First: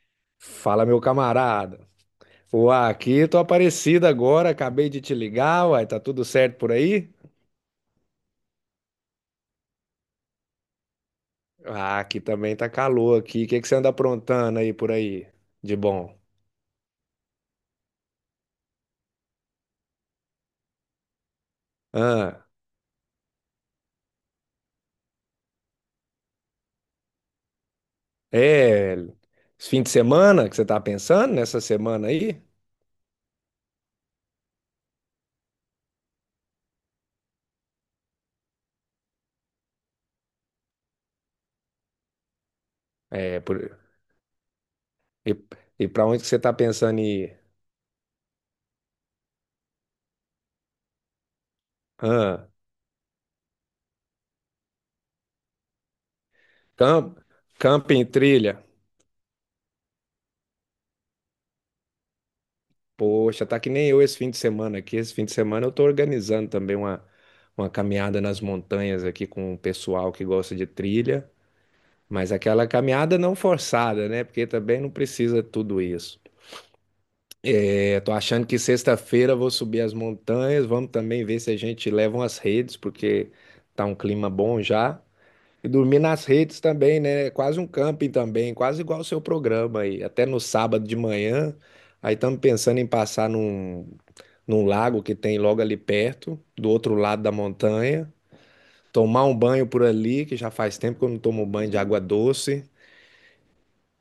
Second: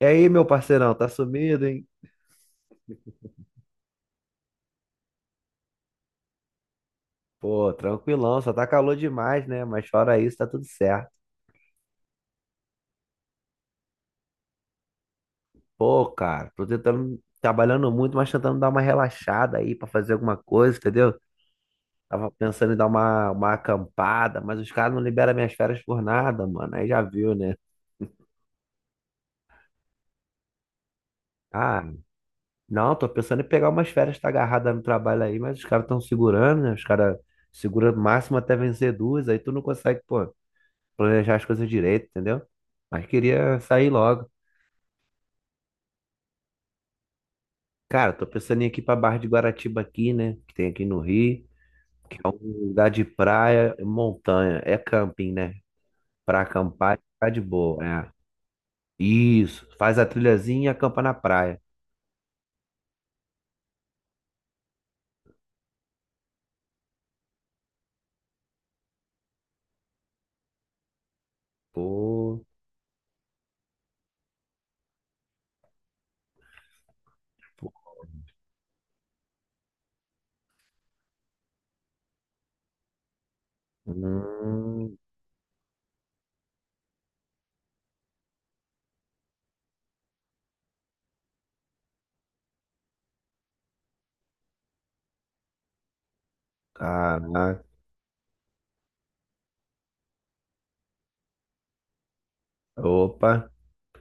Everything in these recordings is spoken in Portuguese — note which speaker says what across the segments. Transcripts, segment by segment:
Speaker 1: E aí, meu
Speaker 2: Fala,
Speaker 1: parceirão,
Speaker 2: meu
Speaker 1: tá sumido,
Speaker 2: camarada.
Speaker 1: hein?
Speaker 2: Uai, aqui tô aparecido agora, acabei de te ligar, uai, tá tudo certo por aí?
Speaker 1: Pô, tranquilão, só tá calor demais, né? Mas fora isso, tá tudo certo.
Speaker 2: Ah, aqui também tá calor aqui. O que que você anda aprontando aí por aí? De
Speaker 1: Pô,
Speaker 2: bom.
Speaker 1: cara, tô tentando, trabalhando muito, mas tentando dar uma relaxada aí pra fazer alguma coisa, entendeu? Tava
Speaker 2: Ah,
Speaker 1: pensando em dar uma acampada, mas os caras não liberam minhas férias por nada, mano. Aí já viu, né?
Speaker 2: é, esse fim de semana que você tá pensando nessa
Speaker 1: Ah,
Speaker 2: semana aí?
Speaker 1: não, tô pensando em pegar umas férias, tá agarrada no trabalho aí, mas os caras estão segurando, né? Os caras seguram o máximo até vencer duas, aí tu não consegue, pô, planejar as coisas direito, entendeu? Mas
Speaker 2: É, por,
Speaker 1: queria sair logo.
Speaker 2: e, e pra onde que você tá pensando em ir?
Speaker 1: Cara, tô pensando em ir aqui pra Barra de Guaratiba aqui, né? Que tem aqui no Rio, que é
Speaker 2: Ah,
Speaker 1: um lugar de praia e montanha. É camping, né? Pra acampar,
Speaker 2: camp,
Speaker 1: tá de boa.
Speaker 2: camping,
Speaker 1: É.
Speaker 2: trilha.
Speaker 1: Isso. Faz a trilhazinha e acampa na praia.
Speaker 2: Poxa, tá que nem eu esse fim de semana aqui. Esse fim de semana eu tô organizando também uma caminhada nas montanhas aqui com o pessoal que gosta de trilha, mas
Speaker 1: Pô.
Speaker 2: aquela caminhada não forçada, né? Porque também não precisa tudo isso. É, tô achando que sexta-feira eu vou subir as montanhas, vamos também ver se a gente leva umas redes, porque tá um clima bom
Speaker 1: Hum.
Speaker 2: já. E dormir nas redes também, né? É quase um camping também, quase igual o seu programa aí. Até no sábado de manhã, aí estamos pensando em passar num lago que tem logo ali perto, do outro lado da
Speaker 1: Caraca.
Speaker 2: montanha, tomar um banho por ali, que já faz tempo que eu não tomo banho de água doce.
Speaker 1: Opa.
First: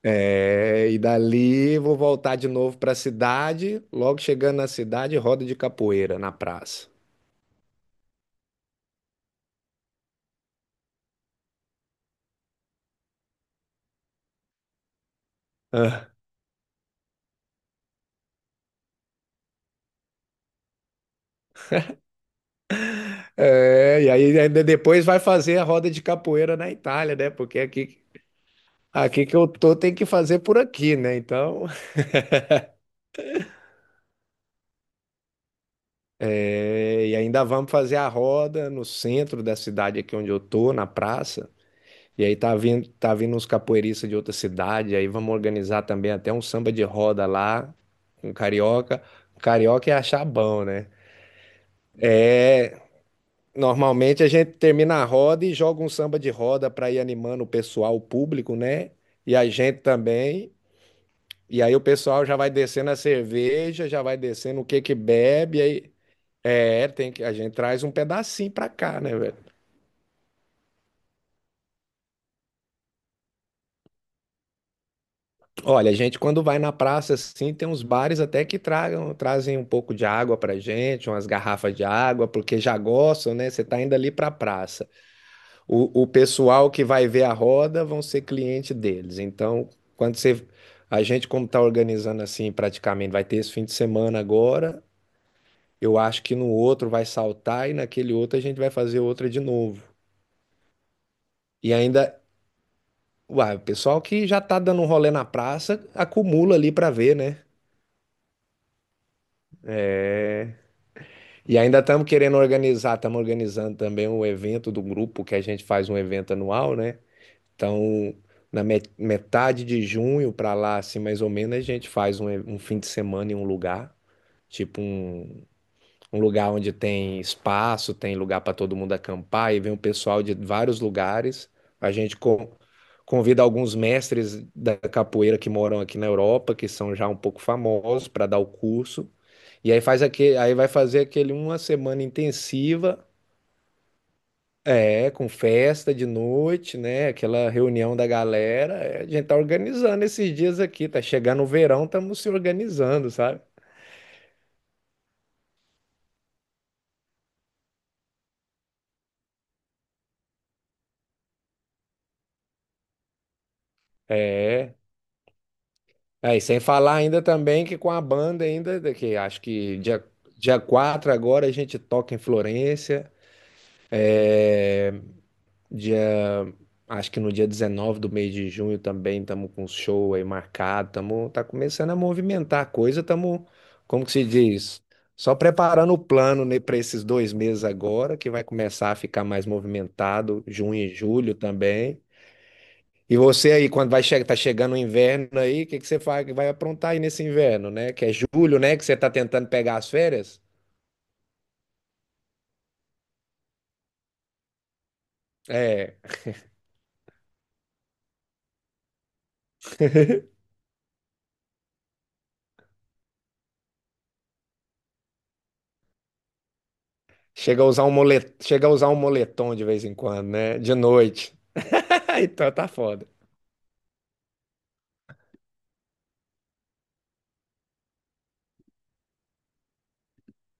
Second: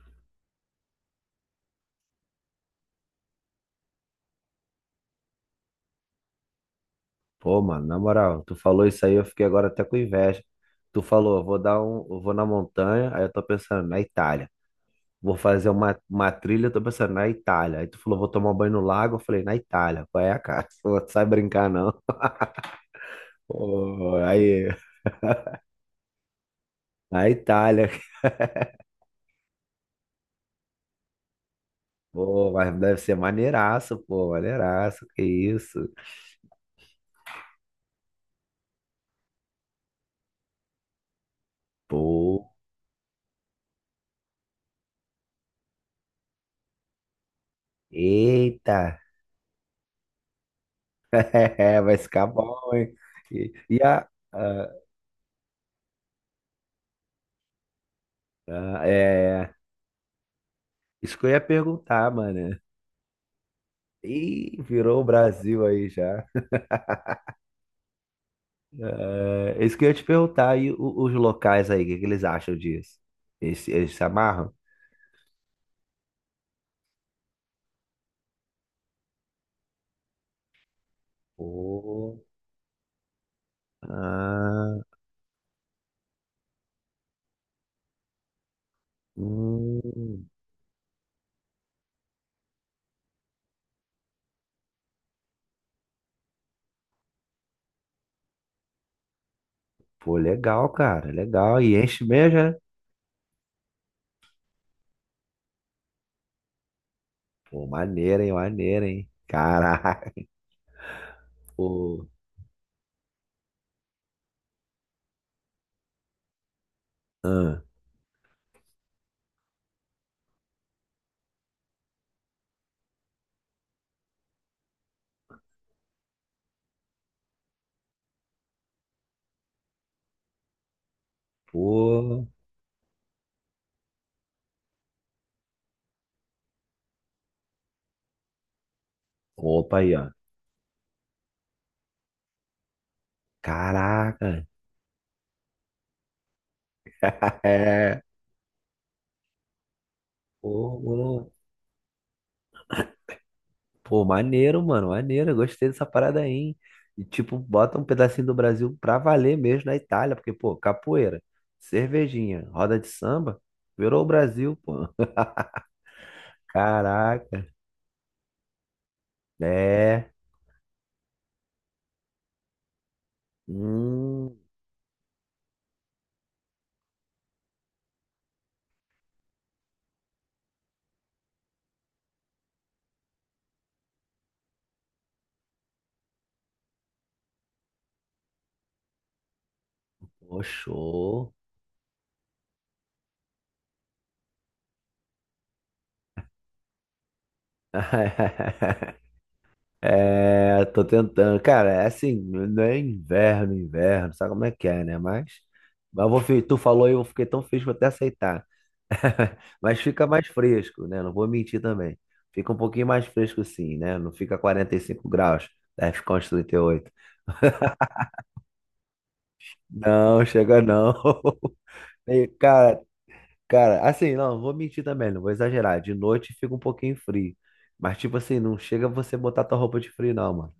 Speaker 2: É, e dali vou voltar de novo para a cidade. Logo chegando na cidade, roda de capoeira na praça.
Speaker 1: Pô, mano, na moral, tu falou isso aí, eu fiquei agora até com inveja. Tu falou, eu vou na montanha, aí eu tô pensando na Itália. Vou fazer uma,
Speaker 2: Ah,
Speaker 1: uma trilha, eu tô pensando na Itália. Aí tu falou, vou tomar um banho no lago. Eu falei, na Itália. Qual é, cara? Pô, não sai brincar, não.
Speaker 2: é, e
Speaker 1: Pô,
Speaker 2: aí ainda
Speaker 1: aí,
Speaker 2: depois vai fazer a roda de capoeira na Itália,
Speaker 1: na
Speaker 2: né? Porque
Speaker 1: Itália.
Speaker 2: aqui aqui que eu tô tem que fazer por aqui, né? Então,
Speaker 1: Pô, mas deve ser maneiraço, pô, maneiraço. Que isso?
Speaker 2: é, e ainda vamos fazer a roda no centro da cidade aqui onde eu tô, na praça. E aí
Speaker 1: Pô,
Speaker 2: tá vindo uns capoeiristas de outra cidade, aí vamos organizar também até um samba de roda lá, um
Speaker 1: eita.
Speaker 2: carioca. Carioca é achar bom, né?
Speaker 1: É, vai ficar bom, hein? E, e a,
Speaker 2: Normalmente a gente
Speaker 1: a-
Speaker 2: termina a roda e joga um samba de roda para ir animando o pessoal, o público,
Speaker 1: a-
Speaker 2: né? E a
Speaker 1: é,
Speaker 2: gente também.
Speaker 1: isso que eu ia
Speaker 2: E aí o
Speaker 1: perguntar,
Speaker 2: pessoal já vai
Speaker 1: mano.
Speaker 2: descendo a cerveja, já vai descendo
Speaker 1: Ih,
Speaker 2: o que que
Speaker 1: virou o
Speaker 2: bebe,
Speaker 1: Brasil aí
Speaker 2: aí
Speaker 1: já.
Speaker 2: é, tem que, a gente traz um pedacinho pra cá, né, velho?
Speaker 1: É, isso que eu ia te perguntar, e os locais aí, o que que eles acham disso? Eles se amarram?
Speaker 2: Olha, a gente quando vai na praça assim, tem uns bares até que tragam, trazem um pouco de água pra gente, umas garrafas de
Speaker 1: Pô,
Speaker 2: água, porque já gostam, né? Você tá indo ali pra
Speaker 1: ah,
Speaker 2: praça. O pessoal que vai ver a roda vão ser cliente deles. Então, quando
Speaker 1: hum,
Speaker 2: você, a gente como tá organizando assim, praticamente vai ter esse fim de semana agora, eu acho que no outro vai saltar e naquele outro a gente vai fazer outra de novo.
Speaker 1: pô, legal, cara, legal.
Speaker 2: E
Speaker 1: E enche
Speaker 2: ainda
Speaker 1: mesmo, né?
Speaker 2: Uai, o pessoal que já tá dando um rolê na praça, acumula ali pra ver, né?
Speaker 1: Pô, maneiro, hein, maneiro, hein? Caraca,
Speaker 2: E ainda
Speaker 1: pô.
Speaker 2: estamos querendo organizar, estamos organizando também um evento do grupo, que a gente faz um evento anual, né?
Speaker 1: Ah,
Speaker 2: Então, na metade de junho pra lá, assim, mais ou menos, a gente faz um fim de semana em um lugar, tipo um um lugar onde tem espaço, tem lugar para todo mundo acampar, e vem um pessoal de vários lugares. A gente
Speaker 1: pô.
Speaker 2: convida alguns mestres da capoeira que moram aqui na Europa, que são já um pouco famosos, para dar o curso. E
Speaker 1: Opa
Speaker 2: aí
Speaker 1: aí, ó.
Speaker 2: vai fazer aquele uma semana intensiva,
Speaker 1: Caraca.
Speaker 2: é, com festa de noite, né? Aquela reunião
Speaker 1: É,
Speaker 2: da galera. É, a gente tá organizando esses dias aqui, tá
Speaker 1: pô,
Speaker 2: chegando o verão, estamos se organizando, sabe?
Speaker 1: pô, maneiro, mano, maneiro. Eu gostei dessa parada aí, hein? E, tipo, bota um pedacinho do Brasil pra valer mesmo na Itália, porque, pô, capoeira, cervejinha, roda de samba, virou o Brasil,
Speaker 2: É.
Speaker 1: pô.
Speaker 2: É, e sem falar ainda
Speaker 1: Caraca.
Speaker 2: também que com a banda ainda, que acho que
Speaker 1: É.
Speaker 2: dia 4 agora a gente toca em Florência,
Speaker 1: Hum,
Speaker 2: dia, acho que no dia 19 do mês de junho também estamos com um show aí marcado, estamos, tá começando a movimentar a coisa, estamos, como que se diz, só preparando o plano, né, para esses dois meses agora, que vai começar a ficar mais
Speaker 1: pô,
Speaker 2: movimentado, junho e
Speaker 1: show.
Speaker 2: julho também. E você aí, quando vai che tá chegando o inverno aí, o que que você faz, vai aprontar aí nesse inverno, né? Que é julho, né? Que você tá tentando pegar as férias?
Speaker 1: É, tô tentando. Cara, é assim, não é inverno, inverno, sabe como é que é, né? Mas,
Speaker 2: É.
Speaker 1: mas eu vou, tu falou e eu fiquei tão feliz que vou até aceitar. Mas fica mais fresco, né? Não vou mentir também. Fica um pouquinho mais fresco sim, né? Não fica 45 graus, deve ficar uns 38.
Speaker 2: Chega a usar um moletom, chega a usar um moletom de vez em
Speaker 1: Não,
Speaker 2: quando, né?
Speaker 1: chega
Speaker 2: De
Speaker 1: não.
Speaker 2: noite.
Speaker 1: E,
Speaker 2: Então tá
Speaker 1: cara,
Speaker 2: foda.
Speaker 1: cara, assim, não, não vou mentir também, não vou exagerar. De noite fica um pouquinho frio. Mas, tipo assim, não chega você botar tua roupa de frio, não.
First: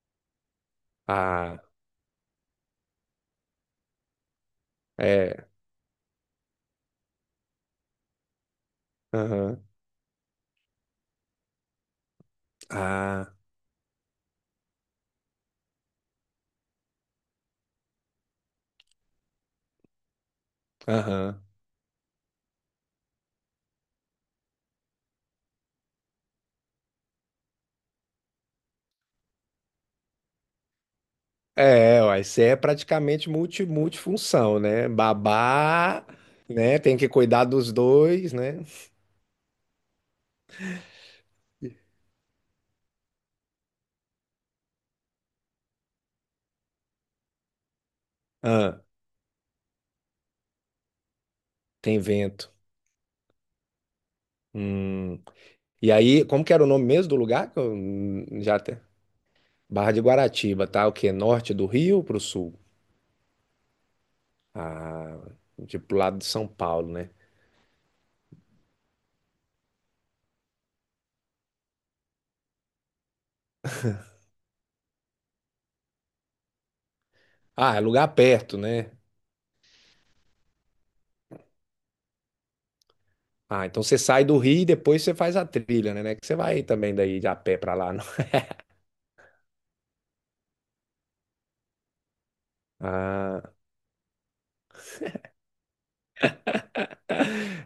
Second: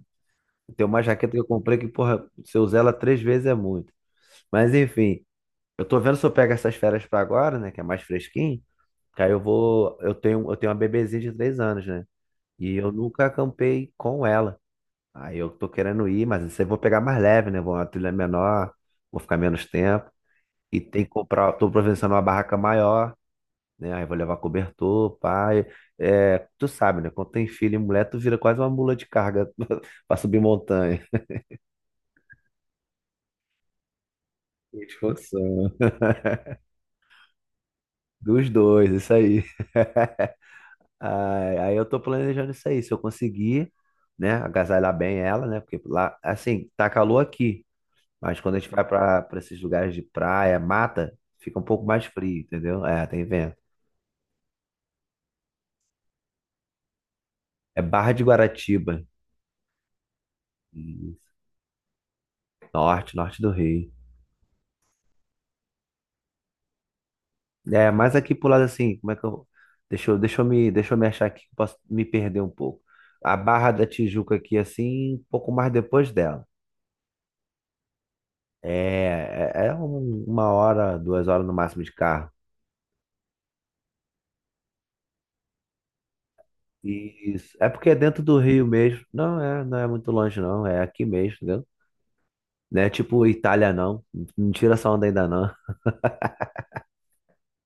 Speaker 1: Tem uma jaqueta que eu
Speaker 2: Ah,
Speaker 1: comprei que, porra, se eu usar ela 3 vezes é muito. Mas enfim,
Speaker 2: é.
Speaker 1: eu tô vendo se eu pego essas férias pra agora, né? Que é mais fresquinho. Que aí eu
Speaker 2: Aham.
Speaker 1: vou. Eu tenho uma bebezinha de 3 anos, né? E eu nunca
Speaker 2: Ah,
Speaker 1: acampei com ela. Aí eu tô querendo ir, mas isso aí eu vou pegar mais leve, né? Vou uma trilha menor, vou ficar menos tempo. E tem que
Speaker 2: aham.
Speaker 1: comprar. Tô providenciando uma barraca maior, né? Aí vou levar cobertor, pai. É, tu sabe, né? Quando tem filho e mulher, tu vira quase uma mula de carga pra subir montanha.
Speaker 2: É, uai, você é praticamente multifunção, né? Babá, né? Tem que cuidar dos dois,
Speaker 1: Dos
Speaker 2: né?
Speaker 1: dois, isso aí. Ai, aí eu tô planejando isso aí. Se eu conseguir, né, agasalhar bem ela, né? Porque lá, assim, tá calor aqui, mas quando a gente
Speaker 2: Ah,
Speaker 1: vai pra esses lugares de praia, mata, fica um pouco
Speaker 2: tem
Speaker 1: mais frio,
Speaker 2: vento.
Speaker 1: entendeu? É, tem vento.
Speaker 2: Hum. E aí, como que era o nome mesmo do lugar? Que eu
Speaker 1: É Barra de
Speaker 2: já até...
Speaker 1: Guaratiba.
Speaker 2: Barra de Guaratiba, tá? O quê?
Speaker 1: Isso.
Speaker 2: Norte do Rio pro sul?
Speaker 1: Norte, norte do Rio.
Speaker 2: Ah, tipo, pro lado de São Paulo, né?
Speaker 1: É, mas aqui pro lado assim, como é que eu. Deixa eu me achar aqui, que eu posso me perder um pouco. A Barra da Tijuca aqui, assim, um pouco mais depois dela.
Speaker 2: Ah, é lugar perto, né?
Speaker 1: É, é 1 hora, 2 horas no máximo de carro.
Speaker 2: Ah, então você sai do Rio e depois você faz a trilha, né? Não é que você vai também daí de a
Speaker 1: Isso.
Speaker 2: pé
Speaker 1: É
Speaker 2: pra
Speaker 1: porque
Speaker 2: lá,
Speaker 1: é
Speaker 2: não.
Speaker 1: dentro do Rio mesmo. Não é, não é muito longe, não. É aqui mesmo, entendeu? Não é tipo
Speaker 2: Ah,
Speaker 1: Itália, não. Não tira essa onda ainda, não.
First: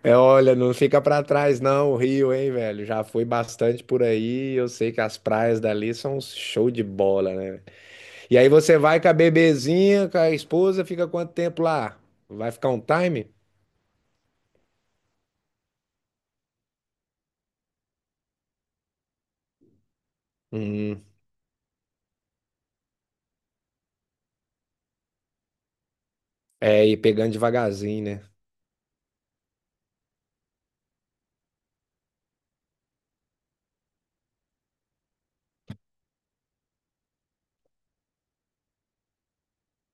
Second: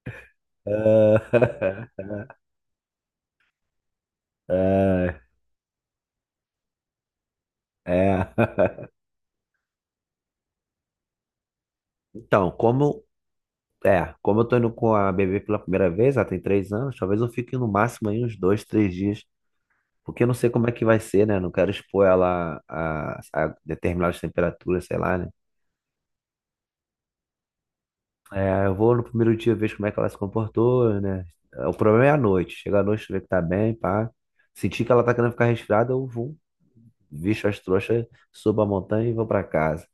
Speaker 2: é, olha, não fica pra trás não, o
Speaker 1: Ah,
Speaker 2: Rio, hein, velho? Já fui bastante por aí, eu sei que as
Speaker 1: ah,
Speaker 2: praias dali são um show de bola, né?
Speaker 1: é.
Speaker 2: E aí você vai com a bebezinha, com a esposa, fica quanto tempo lá?
Speaker 1: Então,
Speaker 2: Vai ficar um
Speaker 1: como.
Speaker 2: time?
Speaker 1: É, como eu tô indo com a bebê pela primeira vez, ela tem 3 anos, talvez eu fique no máximo aí uns 2, 3 dias. Porque eu não sei como é que vai
Speaker 2: Uhum.
Speaker 1: ser, né? Não quero expor ela a determinadas temperaturas, sei lá, né?
Speaker 2: É, e pegando devagarzinho, né?
Speaker 1: É, eu vou no primeiro dia ver como é que ela se comportou, né? É, o problema é a noite. Chega à noite, ver que tá bem, pá. Sentir que ela tá querendo ficar resfriada, eu vou, visto as trouxas, subo a montanha e vou pra casa.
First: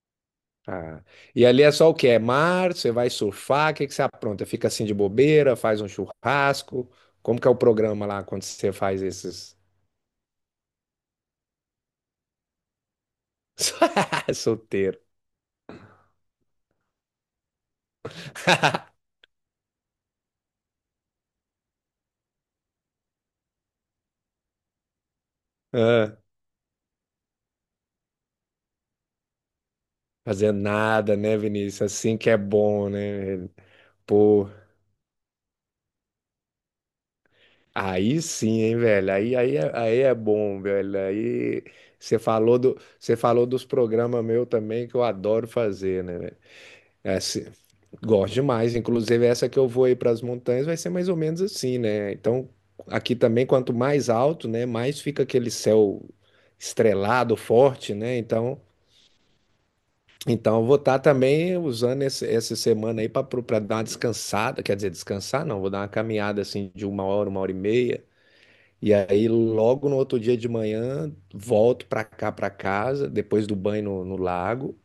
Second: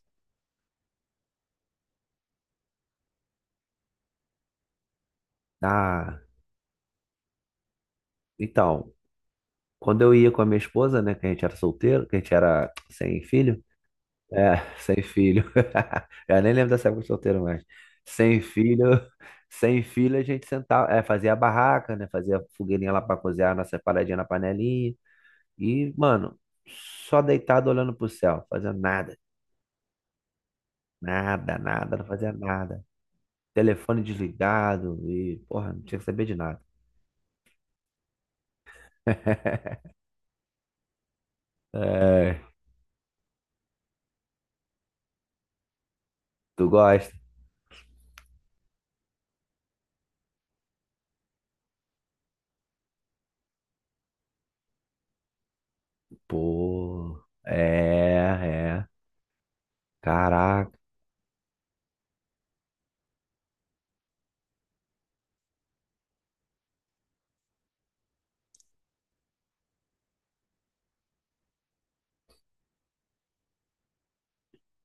Speaker 2: Ah. E ali é só o que é mar, você vai surfar, o que que você apronta? Fica assim de bobeira, faz um
Speaker 1: Ah,
Speaker 2: churrasco. Como que é o programa lá quando você
Speaker 1: então,
Speaker 2: faz esses.
Speaker 1: quando eu ia com a minha esposa, né, que a gente era solteiro, que a gente era sem filho, é,
Speaker 2: Solteiro.
Speaker 1: sem filho. Eu nem lembro dessa época de solteiro mais. Sem filho, sem filho a gente sentava, é, fazia a barraca, né, fazia fogueirinha lá para cozinhar a nossa paradinha na panelinha. E,
Speaker 2: Ah,
Speaker 1: mano, só deitado olhando pro céu, fazendo nada,
Speaker 2: fazer nada, né,
Speaker 1: nada,
Speaker 2: Vinícius?
Speaker 1: nada, não
Speaker 2: Assim que
Speaker 1: fazia
Speaker 2: é
Speaker 1: nada.
Speaker 2: bom, né, velho?
Speaker 1: Telefone
Speaker 2: Pô,
Speaker 1: desligado e, porra, não tinha que saber de nada.
Speaker 2: aí sim, hein, velho? Aí é bom, velho. Aí
Speaker 1: É,
Speaker 2: você falou dos programas meu também que eu adoro fazer, né, velho?
Speaker 1: tu gosta?
Speaker 2: Gosto demais, inclusive essa que eu vou aí para as montanhas vai ser mais ou menos assim, né? Então, aqui também, quanto mais alto, né, mais fica aquele céu
Speaker 1: Pô,
Speaker 2: estrelado, forte,
Speaker 1: é,
Speaker 2: né? Então,
Speaker 1: é.
Speaker 2: então eu
Speaker 1: Caraca.
Speaker 2: vou estar também usando essa semana aí para dar uma descansada, quer dizer, descansar não, vou dar uma caminhada assim de uma hora e meia. E aí, logo no outro dia de manhã, volto para cá, para casa, depois do banho no lago.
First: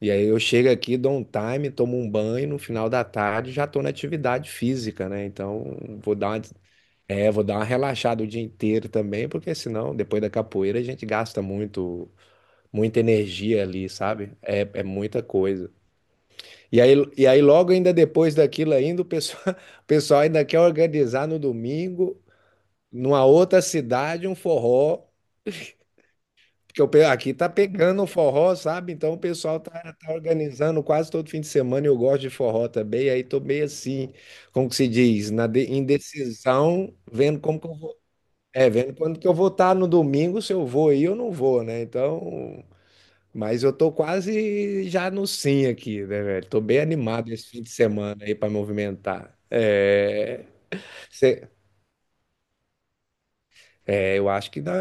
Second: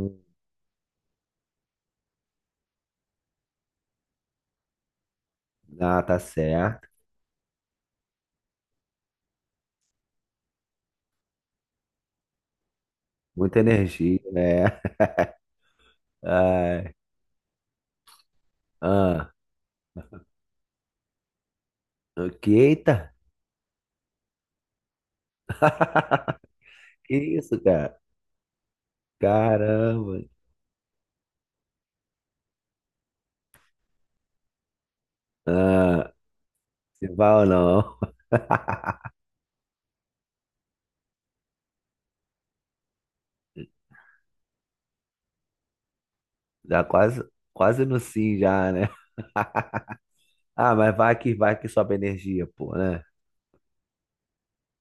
Speaker 2: E aí eu chego aqui, dou um time, tomo um banho, no final da tarde já estou na atividade física, né? Então
Speaker 1: ah,
Speaker 2: vou
Speaker 1: tá
Speaker 2: dar uma, des-
Speaker 1: certo.
Speaker 2: vou dar uma relaxada o dia inteiro também, porque senão depois da capoeira a gente gasta muito, muita
Speaker 1: Muita
Speaker 2: energia ali,
Speaker 1: energia,
Speaker 2: sabe? É,
Speaker 1: né?
Speaker 2: é muita coisa. E
Speaker 1: Ai,
Speaker 2: aí, e aí logo ainda depois daquilo ainda, o
Speaker 1: ah,
Speaker 2: pessoal, o pessoal ainda quer organizar no domingo,
Speaker 1: ok, eita.
Speaker 2: numa outra cidade, um forró. Porque
Speaker 1: Que
Speaker 2: aqui tá
Speaker 1: isso, cara?
Speaker 2: pegando o forró, sabe? Então o pessoal tá
Speaker 1: Caramba.
Speaker 2: organizando quase todo fim de semana. E eu gosto de forró também. Aí tô meio assim, como que se diz, na
Speaker 1: Ah,
Speaker 2: indecisão,
Speaker 1: se vai
Speaker 2: vendo
Speaker 1: ou
Speaker 2: como que eu
Speaker 1: não?
Speaker 2: vou. É, vendo quando que eu vou estar no domingo, se eu vou aí ou não vou, né? Então, mas eu tô quase já no sim aqui, né, velho? Tô bem
Speaker 1: Já quase,
Speaker 2: animado esse fim de
Speaker 1: quase no
Speaker 2: semana aí
Speaker 1: sim
Speaker 2: para
Speaker 1: já, né?
Speaker 2: movimentar. É...
Speaker 1: Ah, mas vai que sobe a energia, pô, né?
Speaker 2: É, eu acho que dá,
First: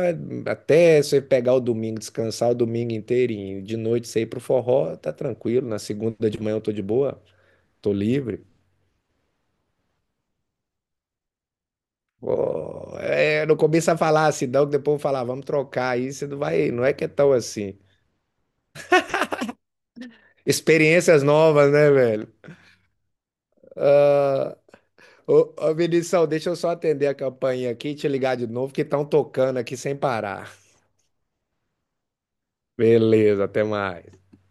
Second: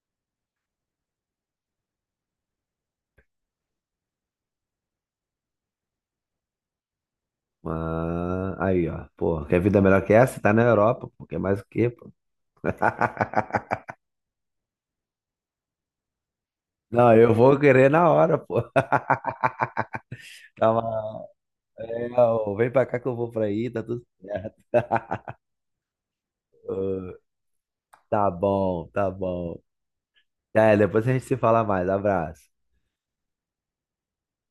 Speaker 2: até você pegar o domingo, descansar o domingo inteirinho, de noite você ir pro forró, tá tranquilo. Na segunda de manhã eu tô de boa, tô livre.
Speaker 1: Ah, aí, ó. Pô, quer vida é melhor que essa? Tá na Europa, pô. Quer mais o quê, pô?
Speaker 2: Pô, é, não começa a falar assim, não, que depois eu vou falar, "Ah, vamos trocar aí, você não vai, não é que é
Speaker 1: Não,
Speaker 2: tão
Speaker 1: eu vou
Speaker 2: assim.
Speaker 1: querer na hora, pô. Tá,
Speaker 2: Experiências novas, né,
Speaker 1: é,
Speaker 2: velho?
Speaker 1: ó, vem pra cá que eu vou pra aí, tá tudo certo.
Speaker 2: Ah, ô, ô Vinição, deixa eu só atender a campainha aqui e te
Speaker 1: Tá
Speaker 2: ligar de novo, que
Speaker 1: bom,
Speaker 2: estão
Speaker 1: tá
Speaker 2: tocando
Speaker 1: bom.
Speaker 2: aqui sem parar.
Speaker 1: É, depois a gente se fala mais. Abraço.
Speaker 2: Beleza, até mais.